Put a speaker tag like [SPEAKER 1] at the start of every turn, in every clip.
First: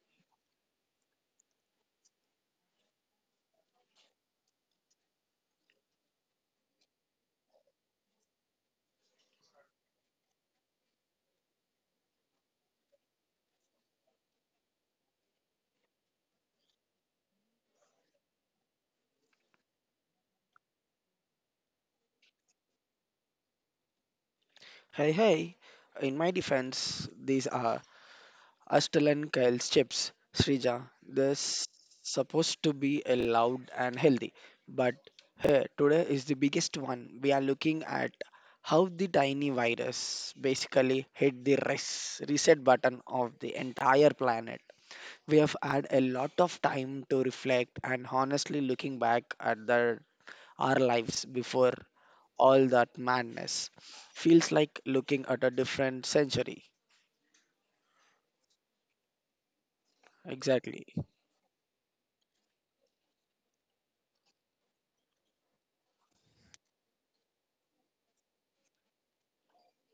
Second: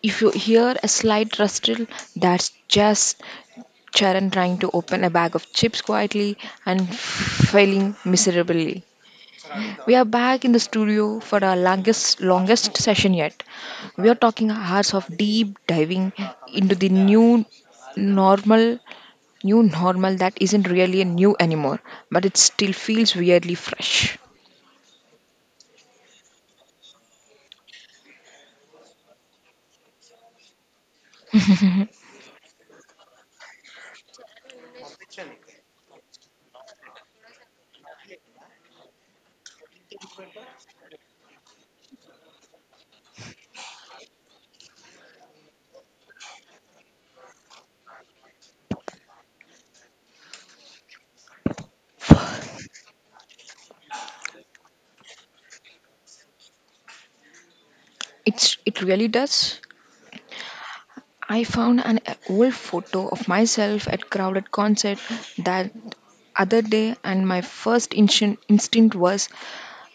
[SPEAKER 1] If you hear a slight rustle, that's just Charan trying to open a bag of chips quietly and failing miserably. We are back in the studio for our longest session yet. We are talking hours of deep diving into the normal, new normal that isn't really a new anymore, but it still feels weirdly fresh.
[SPEAKER 2] Hey, hey, in my defense, these are Astel and Kyle's chips, Srija. They're supposed to be a loud and healthy, but hey, today is the biggest one. We are looking at how the tiny virus basically hit the reset button of the entire planet. We have had a lot of time to reflect, and honestly looking back at our lives before all that madness. Feels like looking at a different century.
[SPEAKER 1] It really does.
[SPEAKER 2] Exactly.
[SPEAKER 1] I found an old photo of myself at crowded concert that other day, and my first instinct was,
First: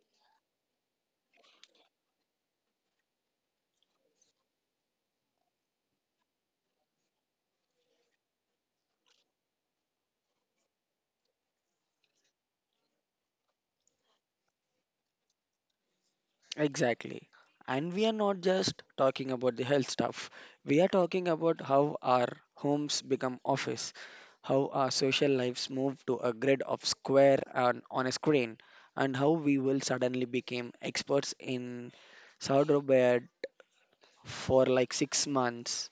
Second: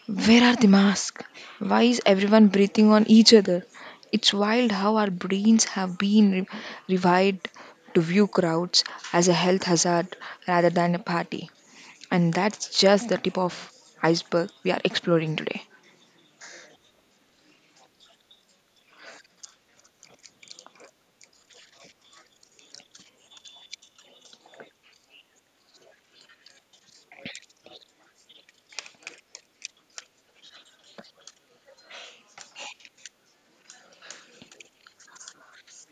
[SPEAKER 1] where are the masks? Why is everyone breathing on each other? It's wild how our brains have been revived to view crowds as a health hazard rather than a party, and that's just the tip of iceberg we are exploring today.
[SPEAKER 2] Exactly. And we are not just talking about the health stuff. We are talking about how our homes become office, how our social lives move to a grid of square and on a screen, and how we will suddenly become experts in sourdough bread for like 6 months.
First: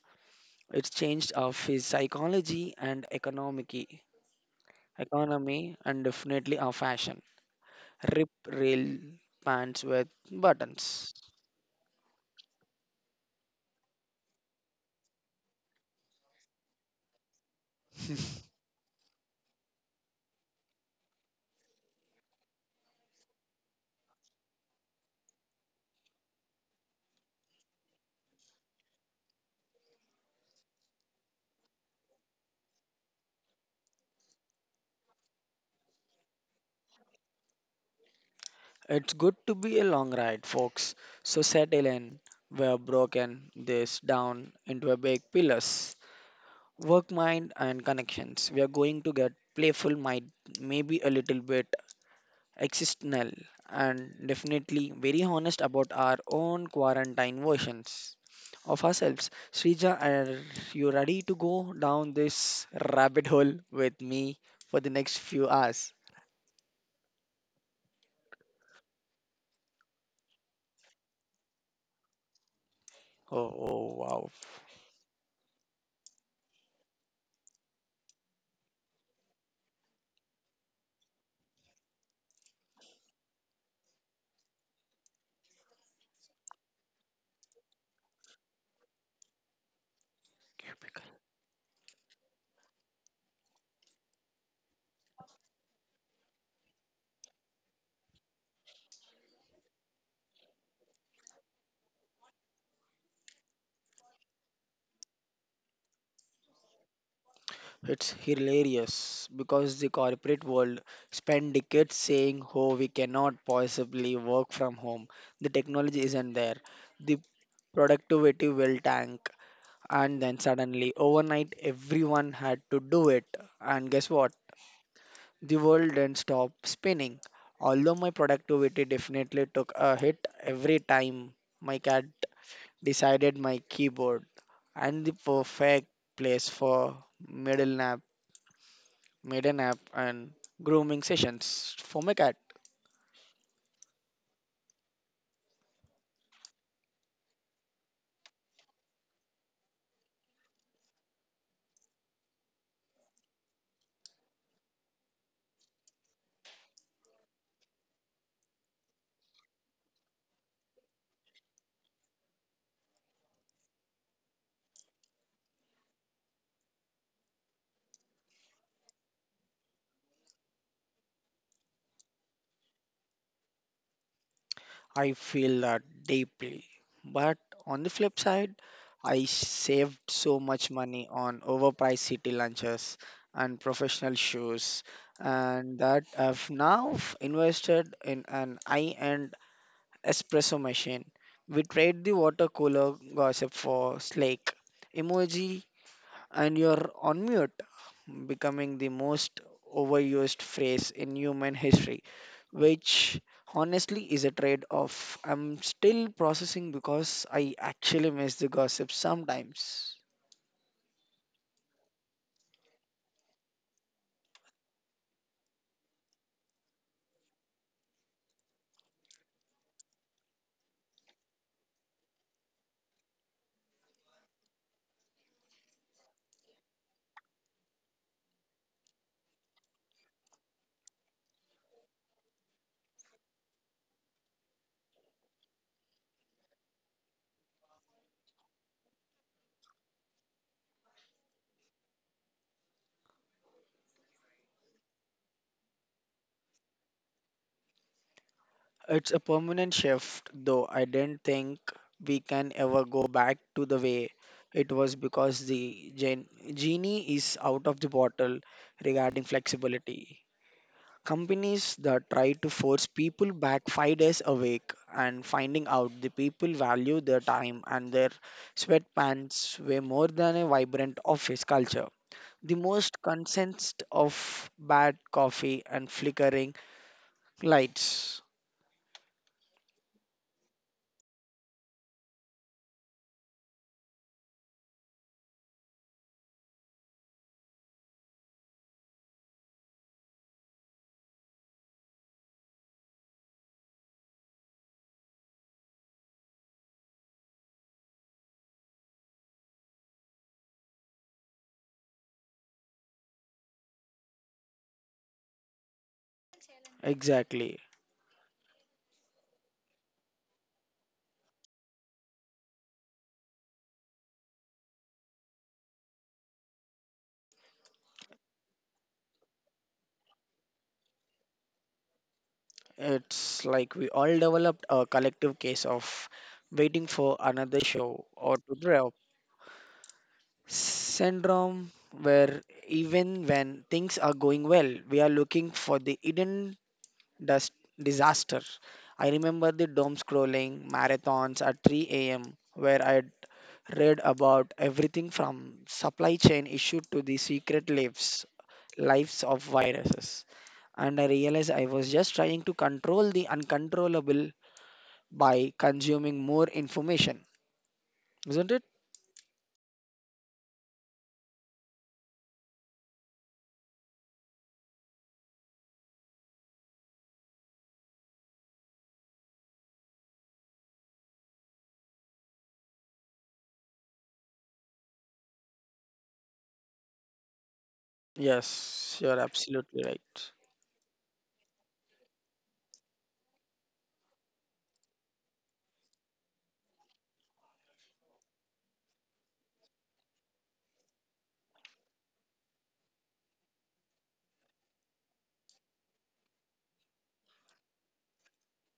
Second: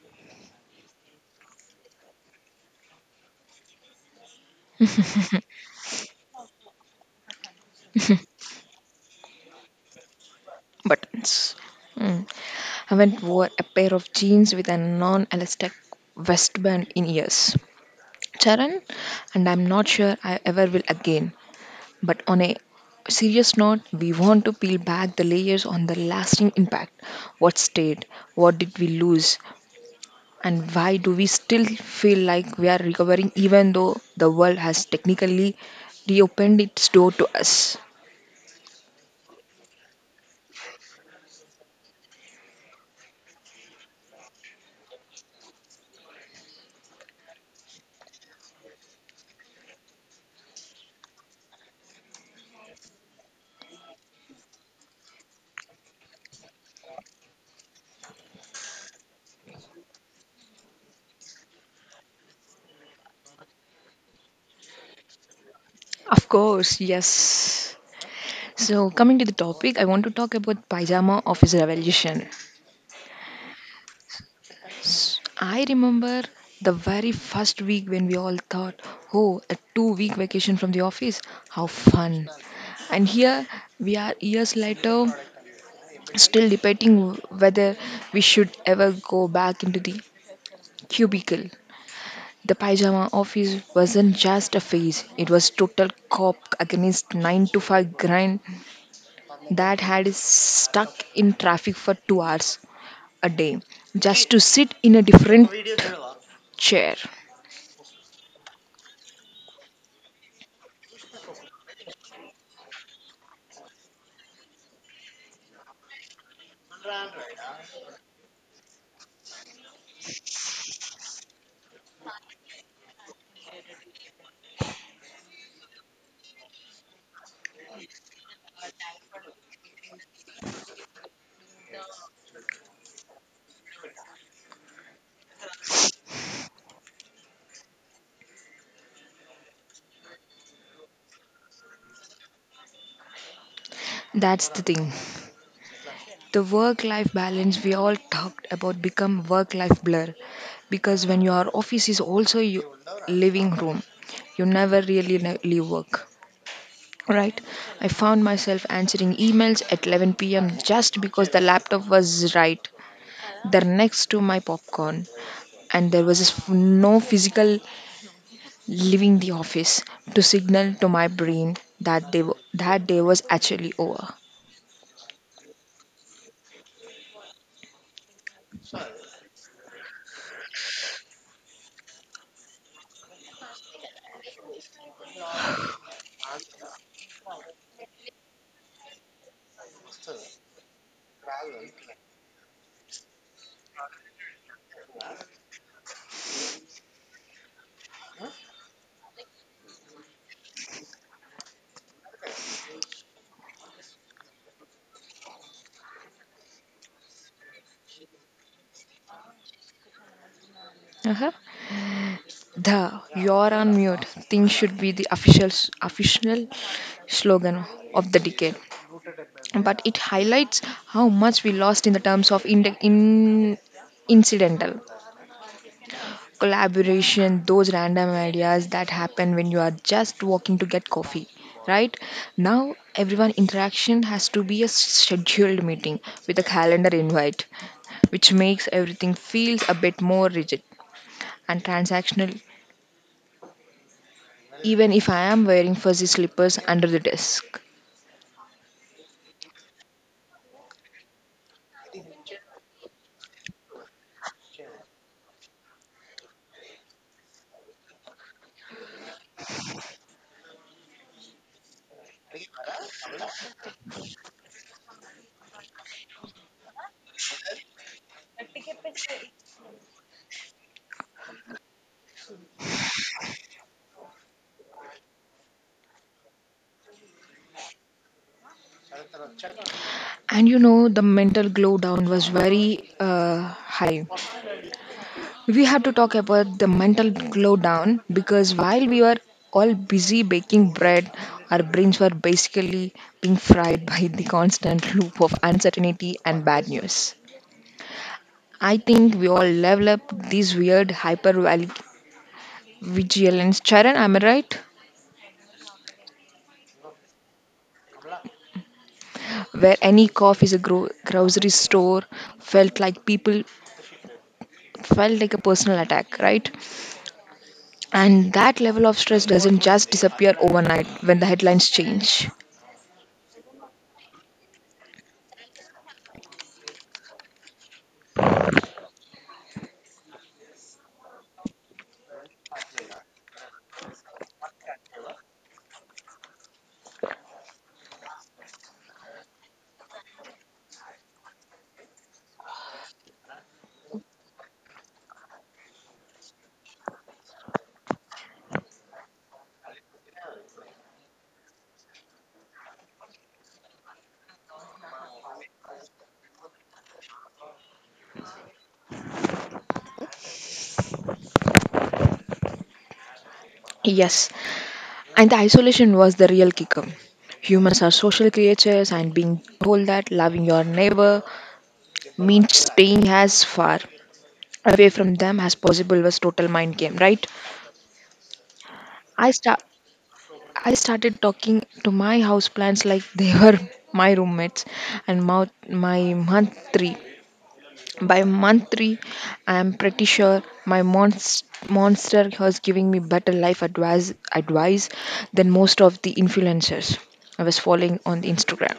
[SPEAKER 2] It's changed our psychology and economy, and definitely our fashion. Rip rail pants with buttons.
[SPEAKER 1] Buttons, I went wore a pair of jeans with a non-elastic waistband in years, Charan, and I'm not sure I ever will again. But on a serious note, we want to peel back the layers on the lasting impact. What stayed? What did we lose? And why do we still feel like we are recovering even though the world has technically reopened its door to us?
[SPEAKER 2] It's good to be a long ride, folks. So settle in. We are broken this down into a big pillars. Work mind and connections. We are going to get playful, might maybe a little bit existential, and definitely very honest about our own quarantine versions of ourselves. Srija, are you ready to go down this rabbit hole with me for the next few hours?
[SPEAKER 1] Of course, yes. So, coming to the topic, I want to talk about pajama office revolution.
[SPEAKER 2] Oh, wow.
[SPEAKER 1] I remember the very first week when we all thought, oh, a 2 week vacation from the office, how fun. And here we are years later still debating whether we should ever go back into the
[SPEAKER 2] Cubicle.
[SPEAKER 1] cubicle. The pajama office wasn't just a phase, it was total cop against 9 to 5 grind that had us stuck in traffic for 2 hours a day just to sit in a different chair.
[SPEAKER 2] It's hilarious because the corporate world spent decades saying, oh, we cannot possibly work from home. The technology isn't there. The productivity will tank. And then suddenly, overnight, everyone had to do it. And guess what? The world didn't stop spinning. Although my productivity definitely took a hit every time my cat decided my keyboard and the perfect place for middle nap, midday nap and grooming sessions for my cat.
[SPEAKER 1] That's the thing. The work life balance we all talked about become work life blur, because when your office is also your living room you never really leave work, right? I found myself answering emails at 11 p.m just because the laptop was right there next to my popcorn, and there was no physical leaving the office to signal to my brain that that day was actually over.
[SPEAKER 2] I feel that deeply. But on the flip side, I saved so much money on overpriced city lunches and professional shoes, and that I've now invested in an high end espresso machine. We trade the water cooler gossip for slake emoji and you're on mute, becoming the most overused phrase in human history, which honestly is a trade off. I'm still processing because I actually miss the gossip sometimes.
[SPEAKER 1] Uh-huh. The "You're on mute" thing should be the official slogan of the decade. But it highlights how much we lost in the terms of in incidental collaboration, those random ideas that happen when you are just walking to get coffee. Right now, everyone interaction has to be a scheduled meeting with a calendar invite, which makes everything feels a bit more rigid and transactional even if I am wearing fuzzy slippers under the desk.
[SPEAKER 2] It's a permanent shift, though I didn't think we can ever go back to the way it was, because the genie is out of the bottle regarding flexibility. Companies that try to force people back 5 days a week and finding out the people value their time and their sweatpants way more than a vibrant office culture. The most consensed of bad coffee and flickering lights.
[SPEAKER 1] And you know, the mental glow down was very high. We had to talk about the mental glow down because while we were all busy baking bread, our brains were basically being fried by the constant loop of uncertainty and bad news. I think we all level up these weird hyper vigilance. Charan, am I right?
[SPEAKER 2] Exactly.
[SPEAKER 1] Where any cough is a grocery store felt like people felt like a personal attack, right? And that level of stress doesn't just disappear overnight when the headlines change.
[SPEAKER 2] It's like we all developed a collective case of waiting for another show or to drop syndrome, where even when things are going well, we are looking for the hidden dust disaster. I remember the doom scrolling marathons at 3 a.m., where I read about everything from supply chain issue to the secret lives of viruses, and I realized I was just trying to control the uncontrollable by consuming more information, isn't it?
[SPEAKER 1] Yes, and the isolation was the real kicker. Humans are social creatures, and being told that loving your neighbor means staying as far away from them as possible was total mind game, right?
[SPEAKER 2] Yes, you're
[SPEAKER 1] I start.
[SPEAKER 2] absolutely
[SPEAKER 1] I started talking to my houseplants like they were my roommates, and my month three By month three, I am pretty sure my monster was giving me better life advice than most of the influencers I was following on the Instagram.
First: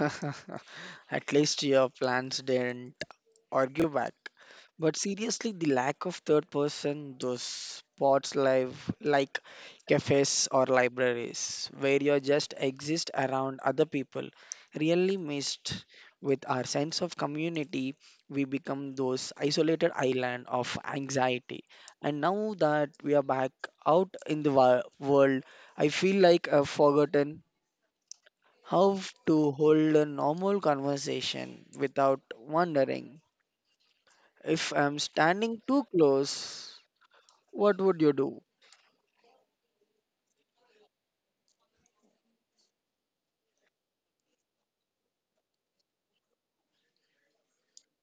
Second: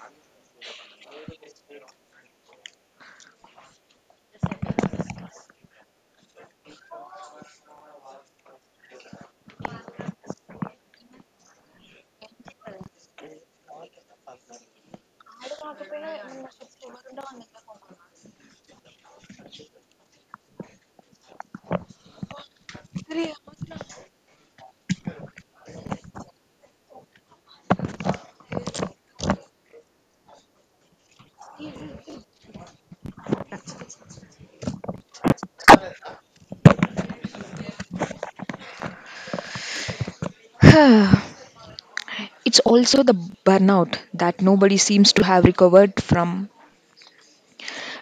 [SPEAKER 2] right. At least your plans didn't argue back. But seriously, the lack of third person, those spots live like cafes or libraries where you just exist around other people, really missed with our sense of community, we become those isolated island of anxiety. And now that we are back out in the world, I feel like I've forgotten how to hold a normal conversation without wondering if I'm standing too close. What would you do?
[SPEAKER 1] It's also the burnout that nobody seems to have recovered from.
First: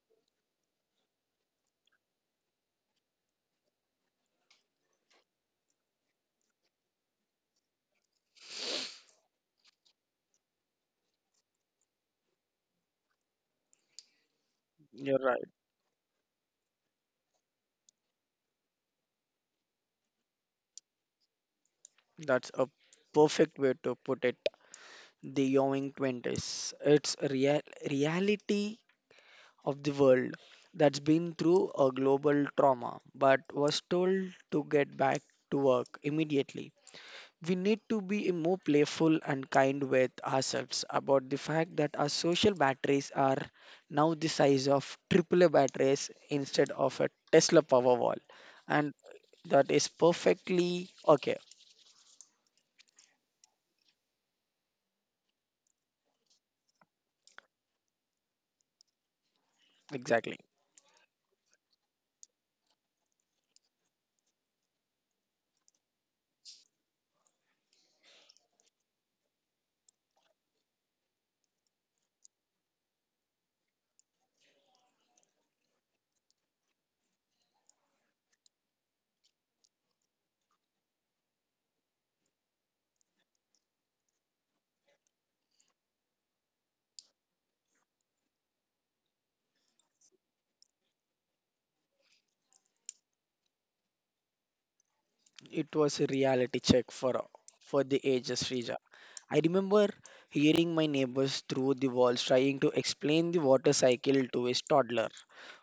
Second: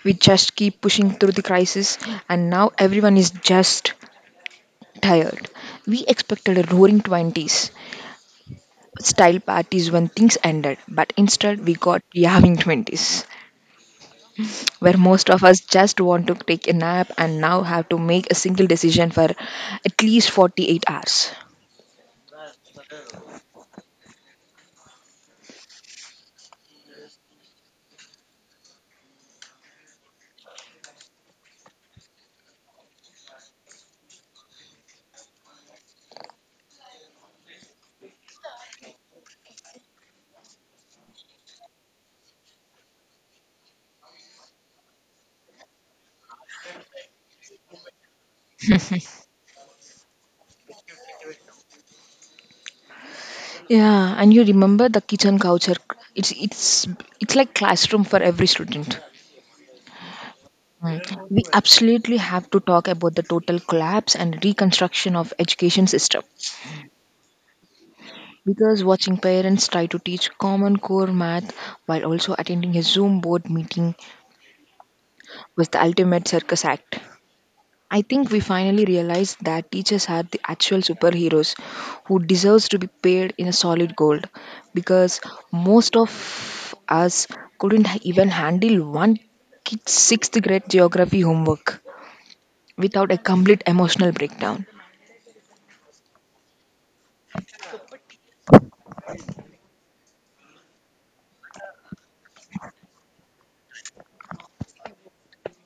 [SPEAKER 1] We just keep pushing through the crisis, and now everyone is just tired. We expected a roaring 20s style parties when things ended, but instead we got yawning 20s, where
[SPEAKER 2] You're
[SPEAKER 1] most
[SPEAKER 2] right.
[SPEAKER 1] of us just want to take a nap and now have to make a single decision for at least 48 hours.
[SPEAKER 2] That's a perfect way to put it. The Yowing 20s. It's a reality of the world that's been through a global trauma, but was told to get back to work immediately. We need to be more playful and kind with ourselves about the fact that our social batteries are now the size of AAA batteries instead of a Tesla Powerwall. And that is perfectly okay.
[SPEAKER 1] Yeah, and you remember the kitchen couch, it's it's it's like classroom for every student.
[SPEAKER 2] Exactly.
[SPEAKER 1] Mm. We absolutely have to talk about the total collapse and reconstruction of education system, because watching parents try to teach common core math while also attending a Zoom board meeting was the ultimate circus act. I think we finally realized that teachers are the actual superheroes who deserves to be paid in a solid gold, because most of us couldn't even handle one kid's 6th grade geography homework without a complete emotional breakdown.
[SPEAKER 2] It was a reality check for the ages, Srija. I remember hearing my neighbors through the walls trying to explain the water cycle to his toddler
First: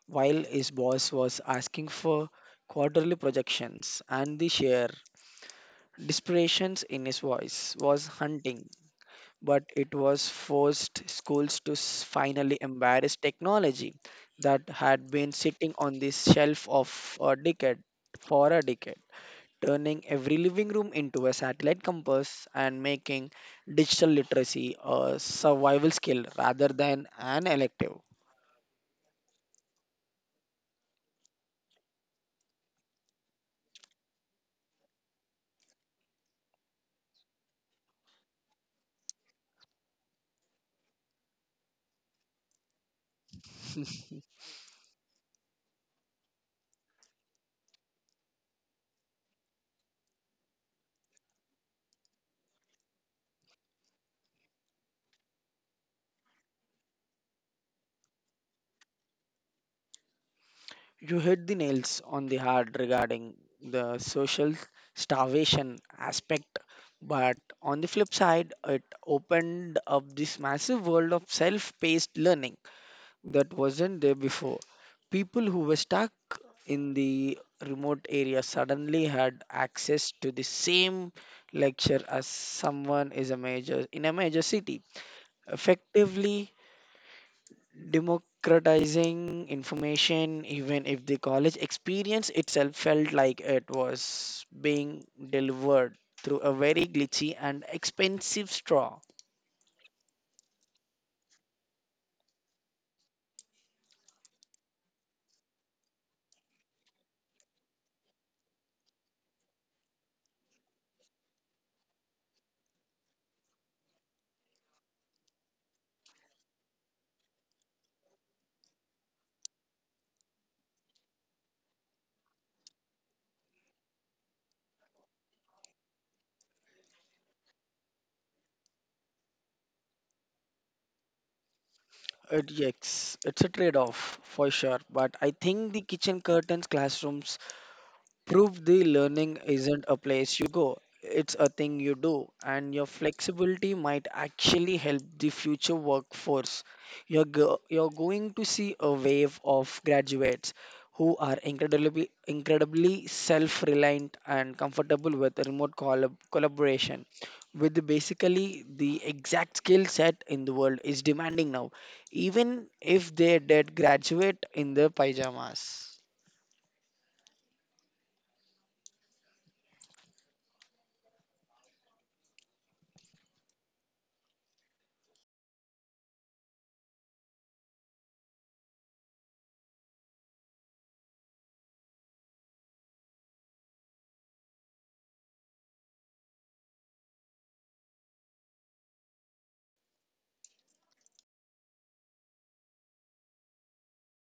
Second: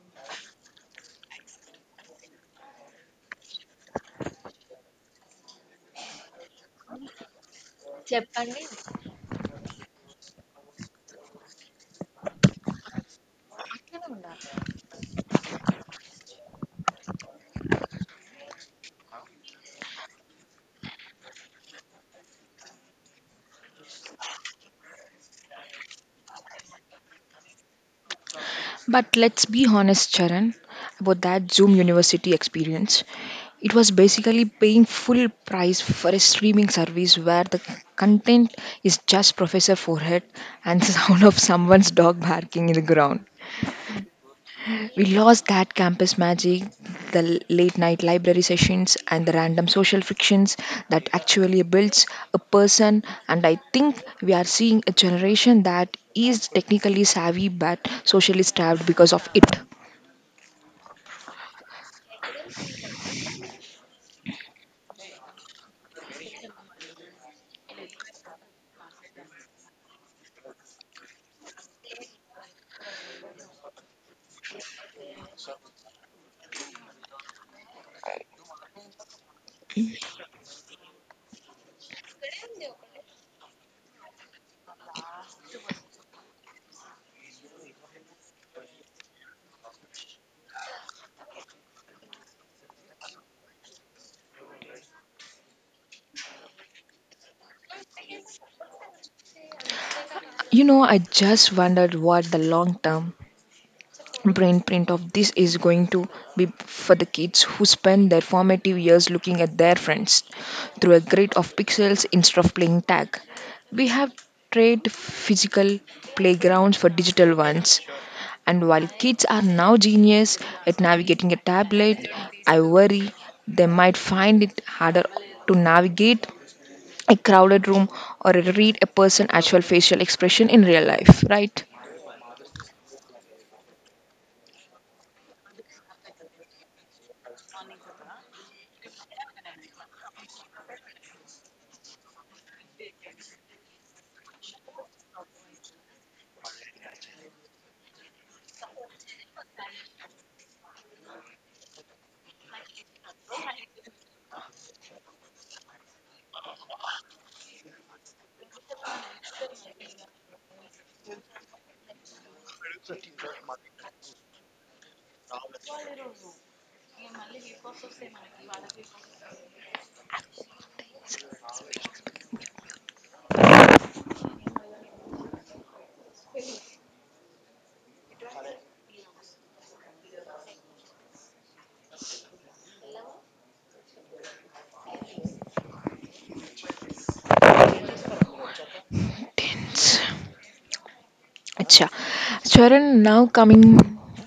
[SPEAKER 2] while his boss was asking for quarterly projections, and the share desperations in his voice was hunting, but it was forced schools to finally embrace technology that had been sitting on the shelf of a decade for a decade, turning every living room into a satellite compass and making digital literacy a survival skill rather than an elective.
[SPEAKER 1] But let's be honest, Charan, about that Zoom university experience. It was basically paying full price for a streaming service where the content is just Professor Forehead and the sound of someone's dog barking in the ground. We lost that campus magic, the late night library sessions, and the random social frictions that actually builds a person. And I think we are seeing a generation that is technically savvy but socially starved because of it.
[SPEAKER 2] You hit the nails on the head regarding the social starvation aspect, but on the flip side, it opened up this massive world of self paced learning that wasn't there before. People who were stuck in the remote area suddenly had access to the same lecture as someone is a major in a major city, effectively democratizing information, even if the college experience itself felt like it was being delivered through a very glitchy and expensive straw.
[SPEAKER 1] You know, I just wondered what the long term brain print of this is going to be for the kids who spend their formative years looking at their friends through a grid of pixels instead of playing tag. We have traded physical playgrounds for digital ones, and while kids are now genius at navigating a tablet, I worry they might find it harder to navigate a crowded room or read a person's actual facial expression in real life, right?
[SPEAKER 2] It, yes, it's a trade off for sure, but I think the kitchen curtains classrooms prove the learning isn't a place you go, it's a thing you do, and your flexibility might actually help the future workforce. You're going to see a wave of graduates who are incredibly, incredibly self reliant and comfortable with remote collaboration, with basically the exact skill set in the world is demanding now, even if they did graduate in their pajamas.
[SPEAKER 1] Tens. Acha. Charan, now coming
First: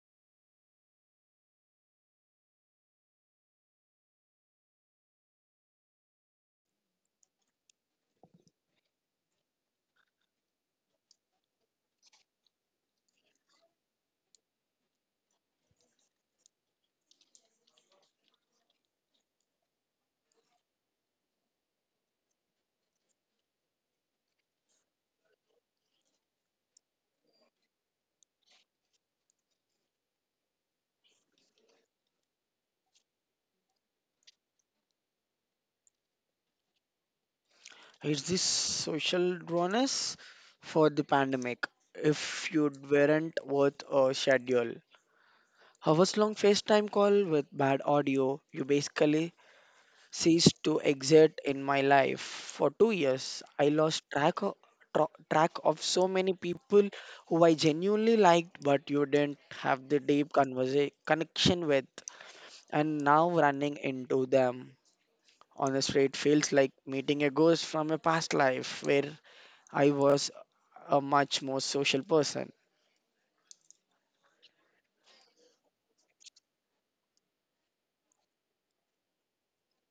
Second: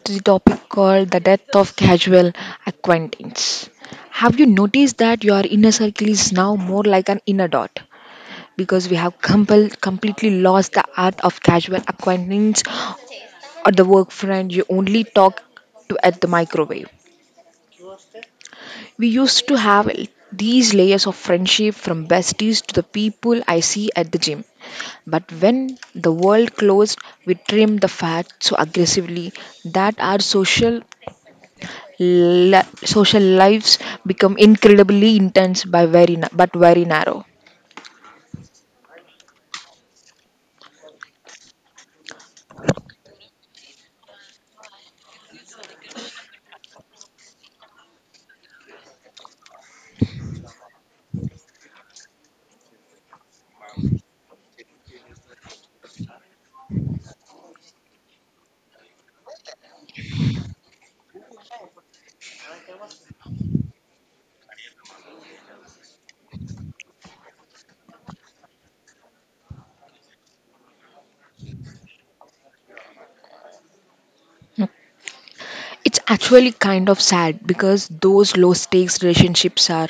[SPEAKER 1] to the topic called the death of casual acquaintance. Have you noticed that your inner circle is now more like an inner dot? Because we have completely lost the art of casual acquaintance or the work friend you only talk to at the microwave. We used to have these layers of friendship from besties to the people I see at the gym. But when the world closed, we trimmed the fat so aggressively that our social lives become incredibly intense by but very narrow.
[SPEAKER 2] Is this social rawness for the pandemic? If you weren't worth a schedule, hours long FaceTime call with bad audio, you basically ceased to exist in my life. For 2 years, I lost track of so many people who I genuinely liked, but you didn't have the deep connection with. And now running into them on the street feels like meeting a ghost from a past life where I was a much more social person.
[SPEAKER 1] It's actually kind of sad because those low stakes relationships are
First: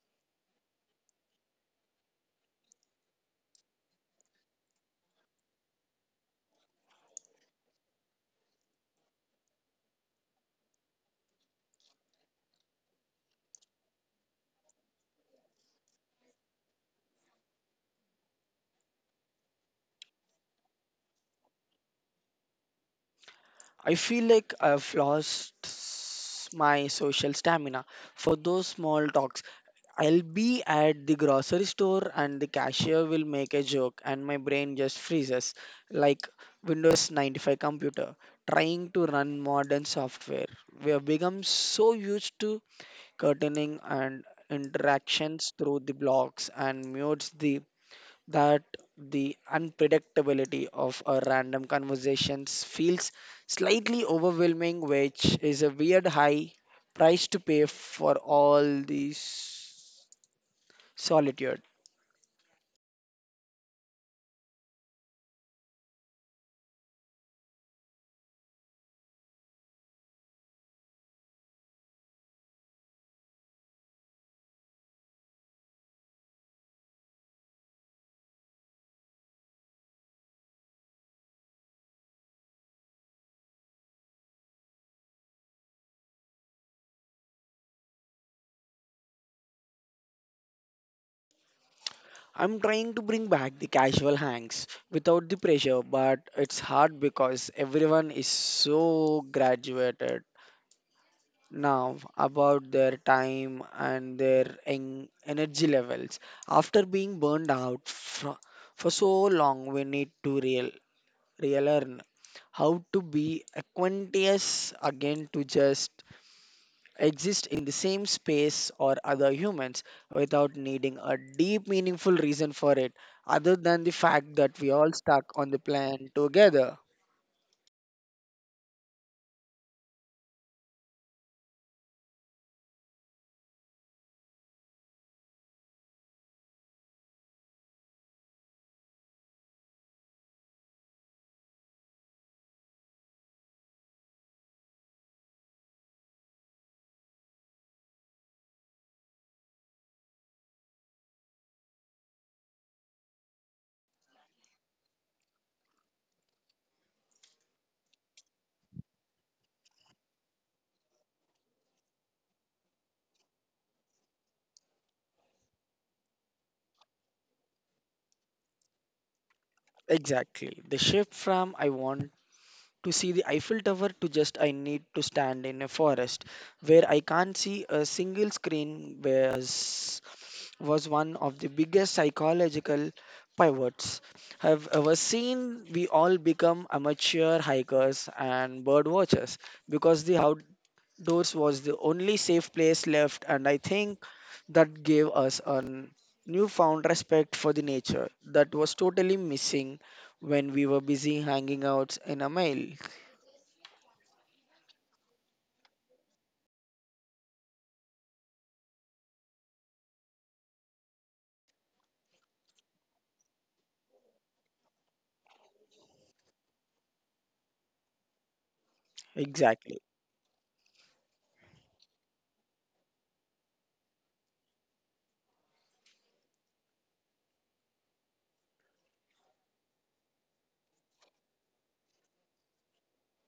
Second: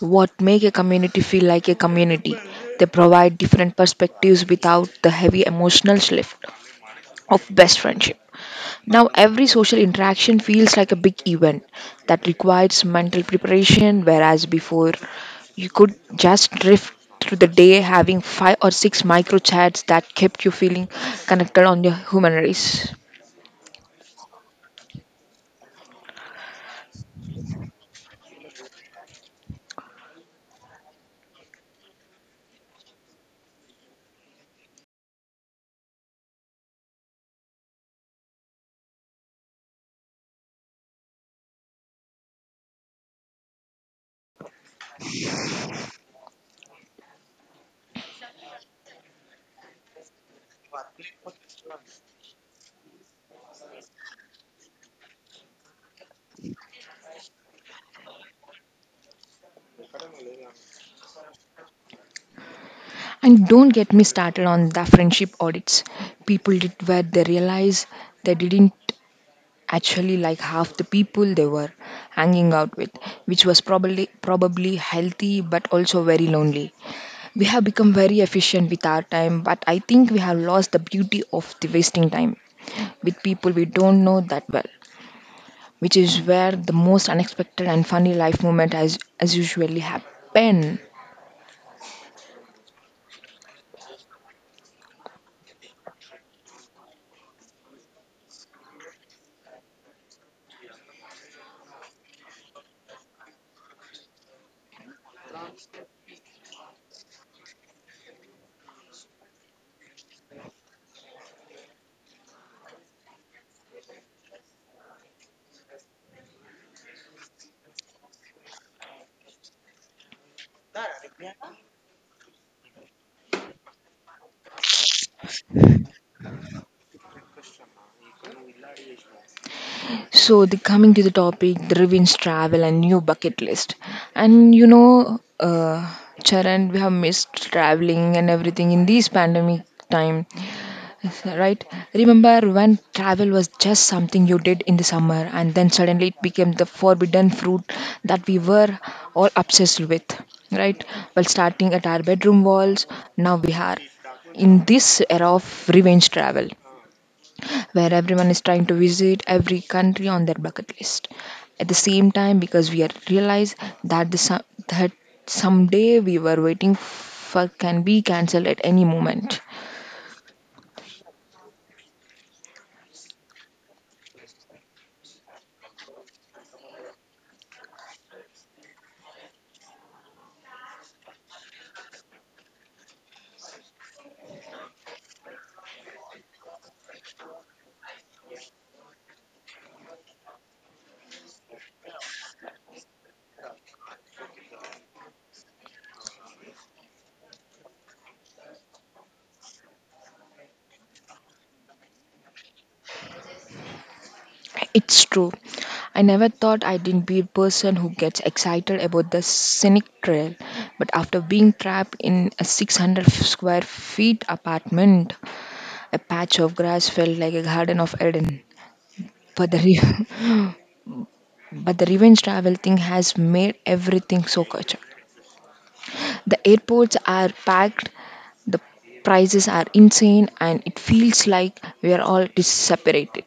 [SPEAKER 1] what make a community feel like a community. They provide different perspectives without the heavy emotional shift of best friendship. Now, every social interaction feels like a big event that requires mental preparation, whereas before you could just drift through the day having five or six micro chats that kept you feeling connected on your human race.
[SPEAKER 2] I feel like I've lost my social stamina for those small talks. I'll be at the grocery store and the cashier will make a joke, and my brain just freezes like Windows 95 computer trying to run modern software. We have become so used to curtaining and interactions through the blocks and mutes the that the unpredictability of our random conversations feels slightly overwhelming, which is a weird high price to pay for all this solitude.
[SPEAKER 1] And don't get me started on the friendship audits people did where they realized they didn't actually like half the people they were hanging out with, which was probably healthy but also very lonely. We have become very efficient with our time, but I think we have lost the beauty of the wasting time with people we don't know that well, which is where the most unexpected and funny life moment has as usually happen.
[SPEAKER 2] I'm trying to bring back the casual hangs without the pressure, but it's hard because everyone is so graduated now about their time and their energy levels. After being burned out fro for so long, we need to real relearn how to be acquaintance again, to just exist in the same space or other humans without needing a deep, meaningful reason for it, other than the fact that we all stuck on the planet together.
[SPEAKER 1] So the coming to the topic, the revenge travel and new bucket list. And you know, Charan, we have missed traveling and everything in this pandemic time, right? Remember when travel was just something you did in the summer and then suddenly it became the forbidden fruit that we were all obsessed with, right? Well, starting at our bedroom walls, now we are in this era of revenge travel where everyone is trying to visit every country on their bucket list. At the same time, because we are realize that the some that someday we were waiting for can be cancelled at any moment.
[SPEAKER 2] Exactly. The shift from I want to see the Eiffel Tower to just I need to stand in a forest where I can't see a single screen was one of the biggest psychological pivots have ever seen. We all become amateur hikers and bird watchers because the outdoors was the only safe place left, and I think that gave us a newfound respect for the nature that was totally missing when we were busy hanging out in a mile.
[SPEAKER 1] It's true. I never thought I'd be a person who gets excited about the scenic trail, but after being trapped in a 600 square feet apartment, a patch of grass felt like a garden of Eden. But
[SPEAKER 2] Exactly.
[SPEAKER 1] but the revenge travel thing has made everything so cultured. The airports are packed, the prices are insane, and it feels like we are all separated.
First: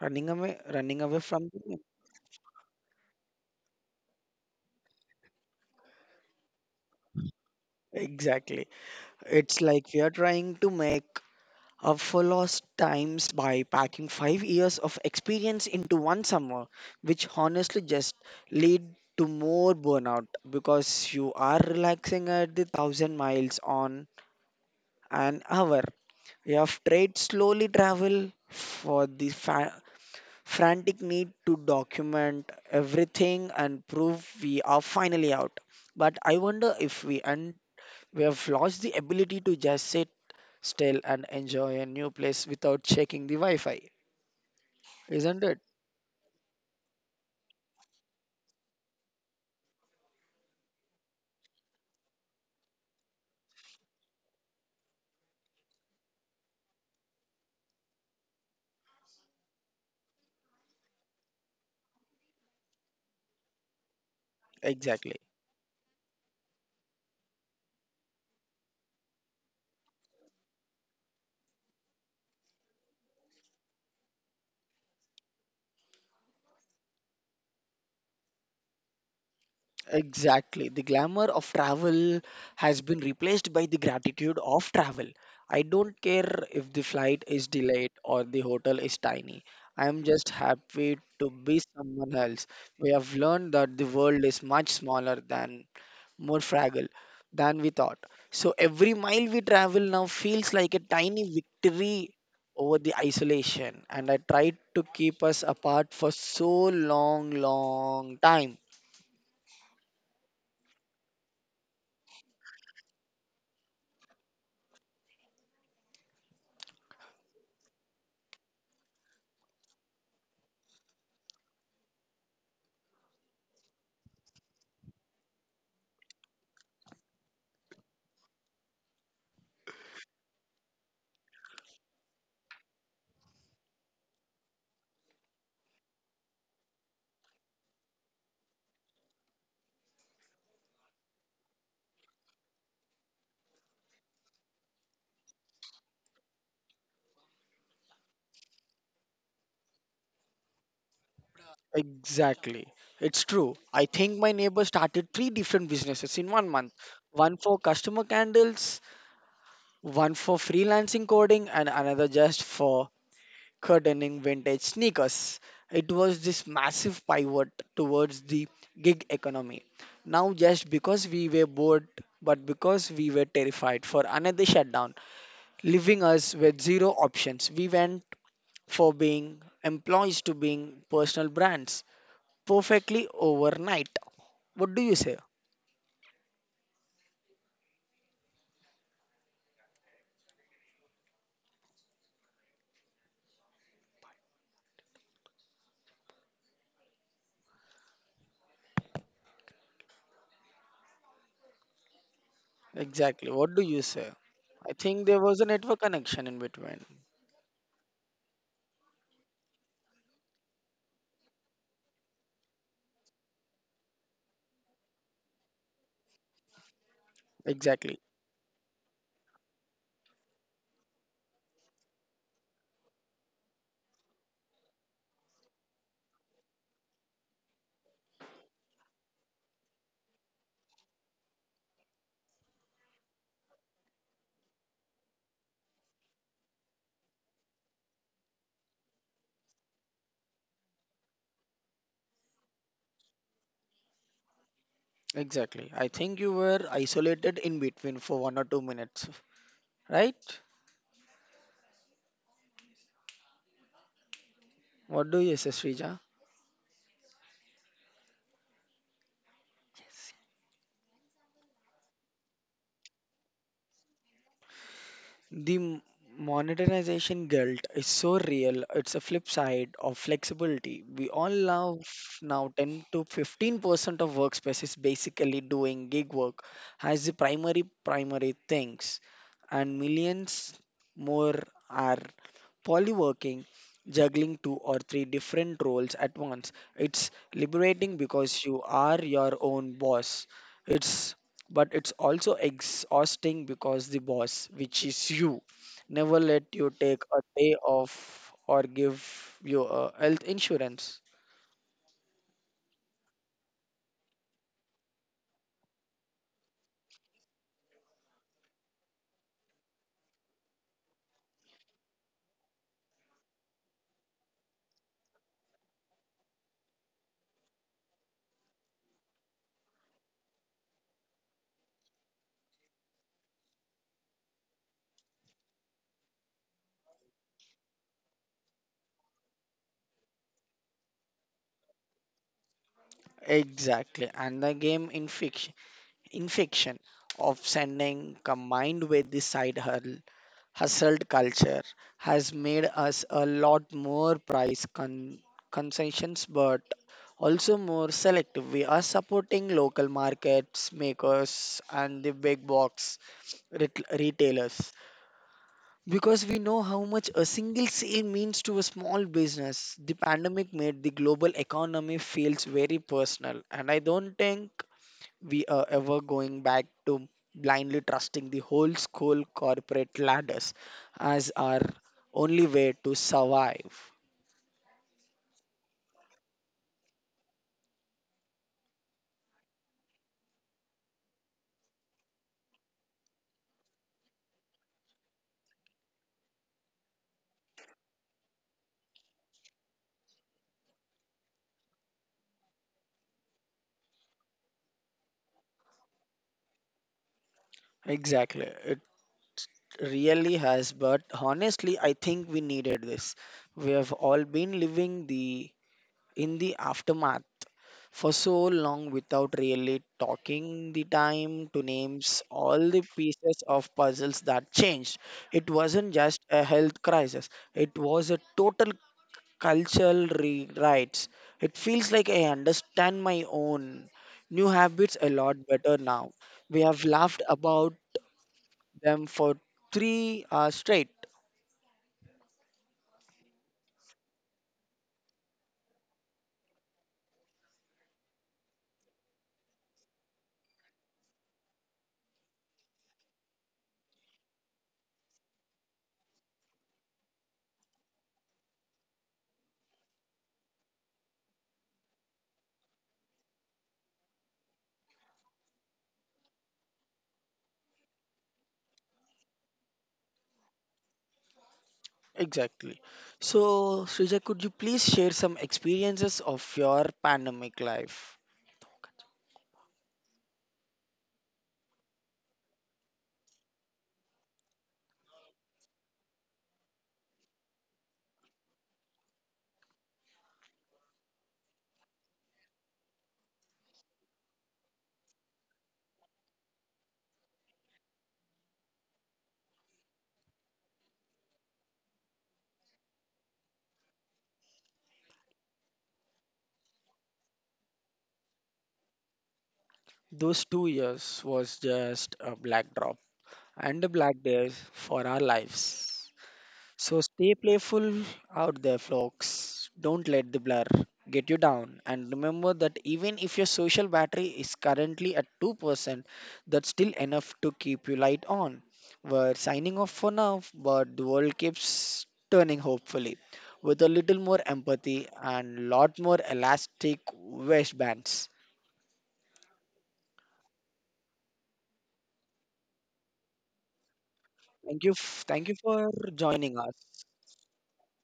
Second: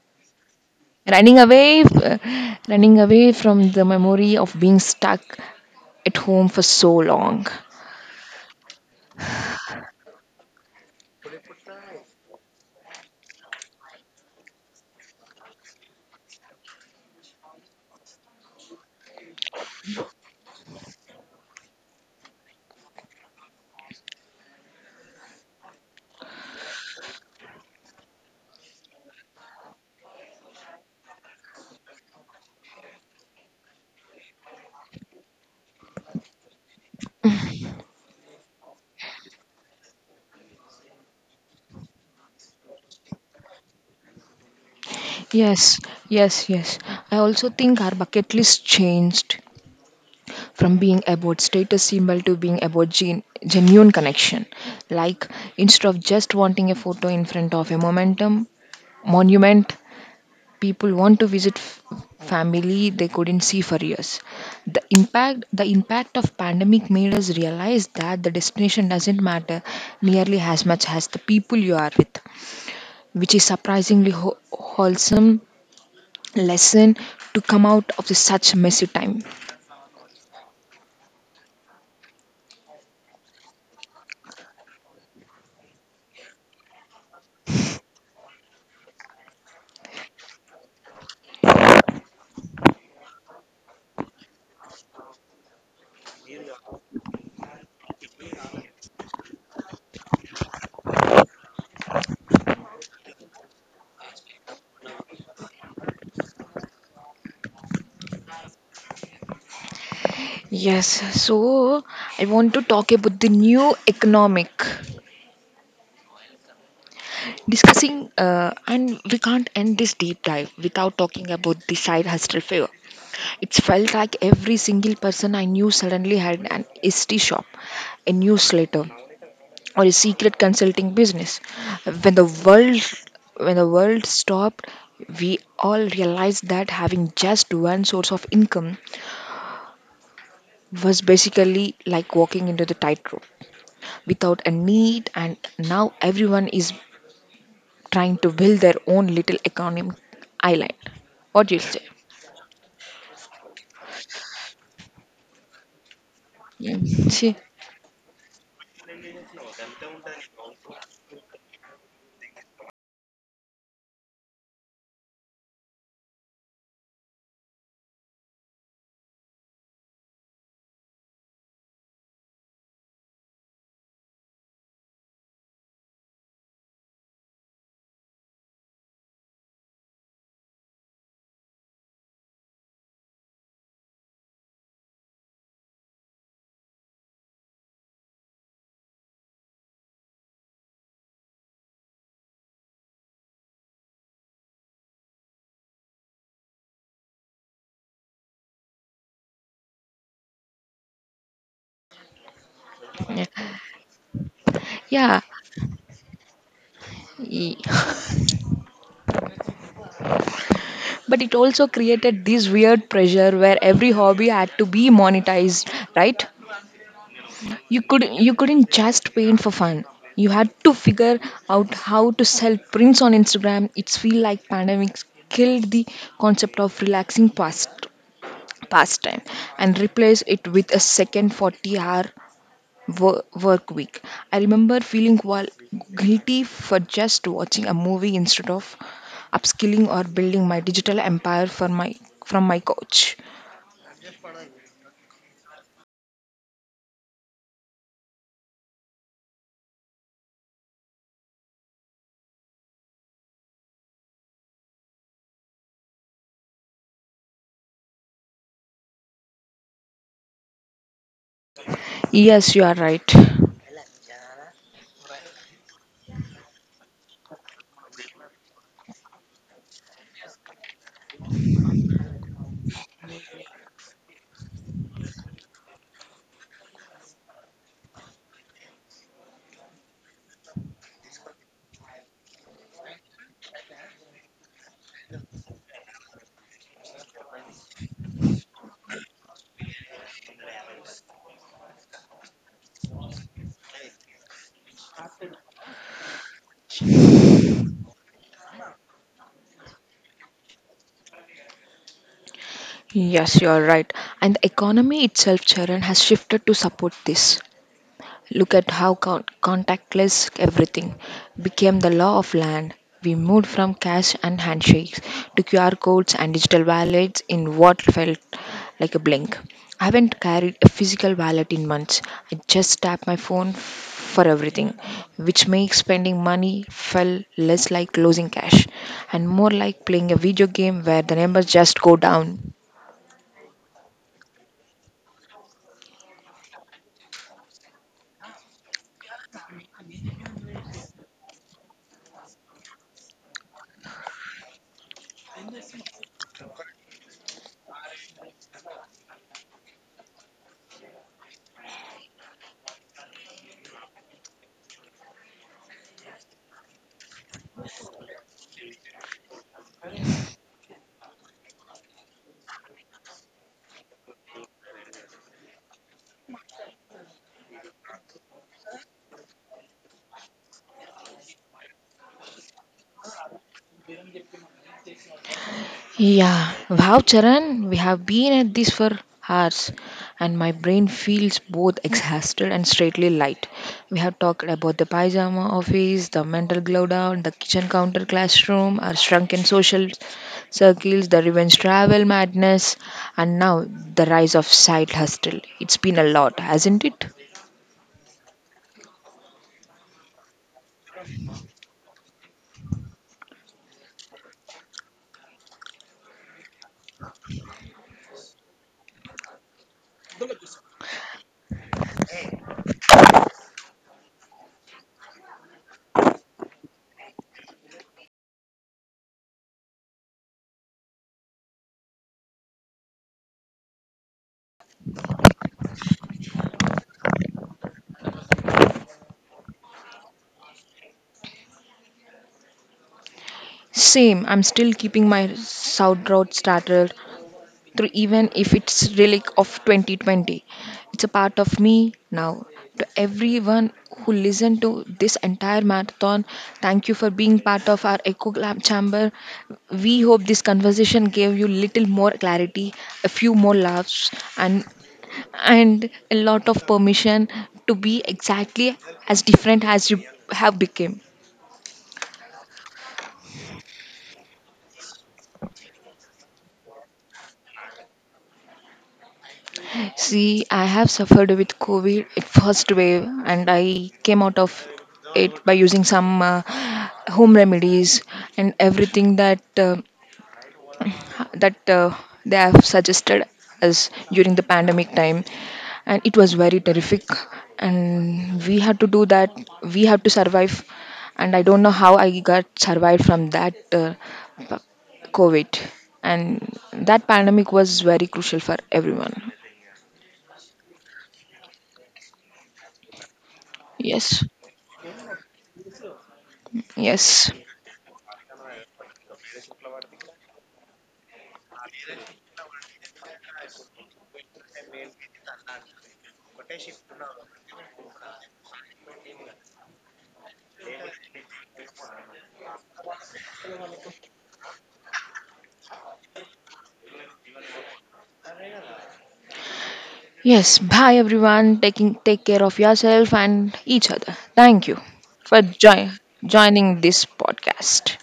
[SPEAKER 2] Running away from the.
[SPEAKER 1] Running away from the memory of being stuck at home for so long.
[SPEAKER 2] Exactly. It's like we are trying to make up for lost times by packing 5 years of experience into one summer, which honestly just lead to more burnout because you are relaxing at the thousand miles on an hour. You have trade slowly travel for the frantic need to document everything and prove we are finally out. But I wonder if we have lost the ability to just sit still and enjoy a new place without checking the Wi-Fi, isn't it?
[SPEAKER 1] Yes, yes. I also think our bucket list changed from being about status symbol to being about genuine connection. Like instead of just wanting a photo in front of a momentum monument, people want to visit family they couldn't see for years. The
[SPEAKER 2] Exactly.
[SPEAKER 1] impact the impact of pandemic made us realize that the destination doesn't matter nearly as much as the people you are with, which is surprisingly wholesome lesson to come out of this such messy time.
[SPEAKER 2] Exactly. The glamour of travel has been replaced by the gratitude of travel. I don't care if the flight is delayed or the hotel is tiny. I am just happy to be someone else. We have learned that the world is much smaller than, more fragile than we thought. So every mile we travel now feels like a tiny victory over the isolation, and I tried to keep us apart for so long, long time.
[SPEAKER 1] Yes, so I want to talk about the new economic discussing, and we can't end this deep dive without talking about the side hustle fever. It felt like every single person I knew suddenly had an ST shop, a newsletter, or a secret consulting business. When the world when the world stopped, we all realized that having just one source of income was basically like walking into the tightrope without a need, and now everyone is trying to build their own little economic island. What do you say?
[SPEAKER 2] Exactly. It's true. I think my neighbor started three different businesses in 1 month.
[SPEAKER 1] Yeah.
[SPEAKER 2] One
[SPEAKER 1] See?
[SPEAKER 2] for customer candles, one for freelancing coding, and another just for curtaining vintage sneakers. It was this massive pivot towards the gig economy. Now, just because we were bored, but because we were terrified for another shutdown, leaving us with zero options, we went for being employees to being personal brands perfectly overnight. What do you say? Exactly. What do you say? I think there
[SPEAKER 1] Yeah.
[SPEAKER 2] was a network connection in between.
[SPEAKER 1] Yeah. But it also created this weird pressure where every hobby had to be monetized, right? You
[SPEAKER 2] Exactly.
[SPEAKER 1] could you couldn't just paint for fun. You had to figure out how to sell prints on Instagram. It's feel like pandemics killed the concept of relaxing past pastime and replaced it with a second 40 hour work week. I remember feeling while guilty for just watching a movie instead of upskilling or building my digital empire for my from my couch.
[SPEAKER 2] Exactly. I think you were isolated in between for 1 or 2 minutes. Right? What do you say, Srija?
[SPEAKER 1] Yes, you are right.
[SPEAKER 2] The modernization guilt is so real. It's a flip side of flexibility. We all love now 10 to 15% of workspaces basically doing gig work as the primary things, and millions more are polyworking, juggling two or three different roles at once. It's liberating because you are your own boss. It's but it's also exhausting, because the boss, which is you, never let you take a day off or give you a health insurance.
[SPEAKER 1] Yes, you are right. And the economy itself, Charan, has shifted to support this. Look at how contactless everything became the law of land. We moved from cash and handshakes to QR codes and digital wallets in what felt like a blink. I haven't carried a physical wallet in months. I just tap my phone for everything, which makes spending money feel less like losing cash and more like playing a video game where the numbers just go down.
[SPEAKER 2] Exactly, and the game in fiction, infection of sending combined with the side hustle hustled culture has made us a lot more price concessions, but also more selective. We are supporting local markets makers and the big box retailers, because we know how much a single sale means to a small business. The pandemic made the global economy feels very personal, and I don't think we are ever going back to blindly trusting the whole school corporate ladders as our only way to survive.
[SPEAKER 1] Yeah, wow, Charan, we have been at this for hours, and my brain feels both exhausted and straightly light. We have talked about the pyjama office, the mental glow down, the kitchen counter classroom, our shrunken social circles, the revenge travel madness, and now the rise of side hustle. It's been a lot, hasn't it?
[SPEAKER 2] Exactly, it really has, but honestly, I think we needed this. We have all been living the in the aftermath for so long without really talking the time to names all the pieces of puzzles that changed. It wasn't just a health crisis, it was a total cultural rewrites. It feels like I understand my own new habits a lot better now. We have laughed about them for 3 hours straight.
[SPEAKER 1] Same, I'm still keeping my sauerkraut starter through even if it's relic of 2020. It's a part of me now. To everyone who listened to this entire marathon, thank you for being part of our echo lab chamber. We hope this conversation gave you little more clarity, a few more laughs, and a lot of permission to be exactly as different as you have become.
[SPEAKER 2] Exactly. So, Srija, could you please share some experiences of your pandemic life?
[SPEAKER 1] See, I have suffered with COVID at first wave, and I came out of it by using some home remedies and everything that that uh, they have suggested us during the pandemic time, and it was very terrific. And we had to do that. We had to survive, and I don't know how I got survived from that COVID. And that pandemic was very crucial for everyone.
[SPEAKER 2] Those 2 years was just a black drop and a black
[SPEAKER 1] Yes.
[SPEAKER 2] day for our lives. So
[SPEAKER 1] Yes.
[SPEAKER 2] stay playful out there, folks. Don't let the blur get you down. And remember that even if your social battery is currently at 2%, that's still enough to keep you light on. We're signing off for now, but the world keeps turning, hopefully with a little more empathy and lot more elastic waistbands.
[SPEAKER 1] Yes. Bye everyone. Taking Take care of yourself and each other. Thank you
[SPEAKER 2] Thank you, f-
[SPEAKER 1] for
[SPEAKER 2] thank you for joining us.
[SPEAKER 1] joining this podcast.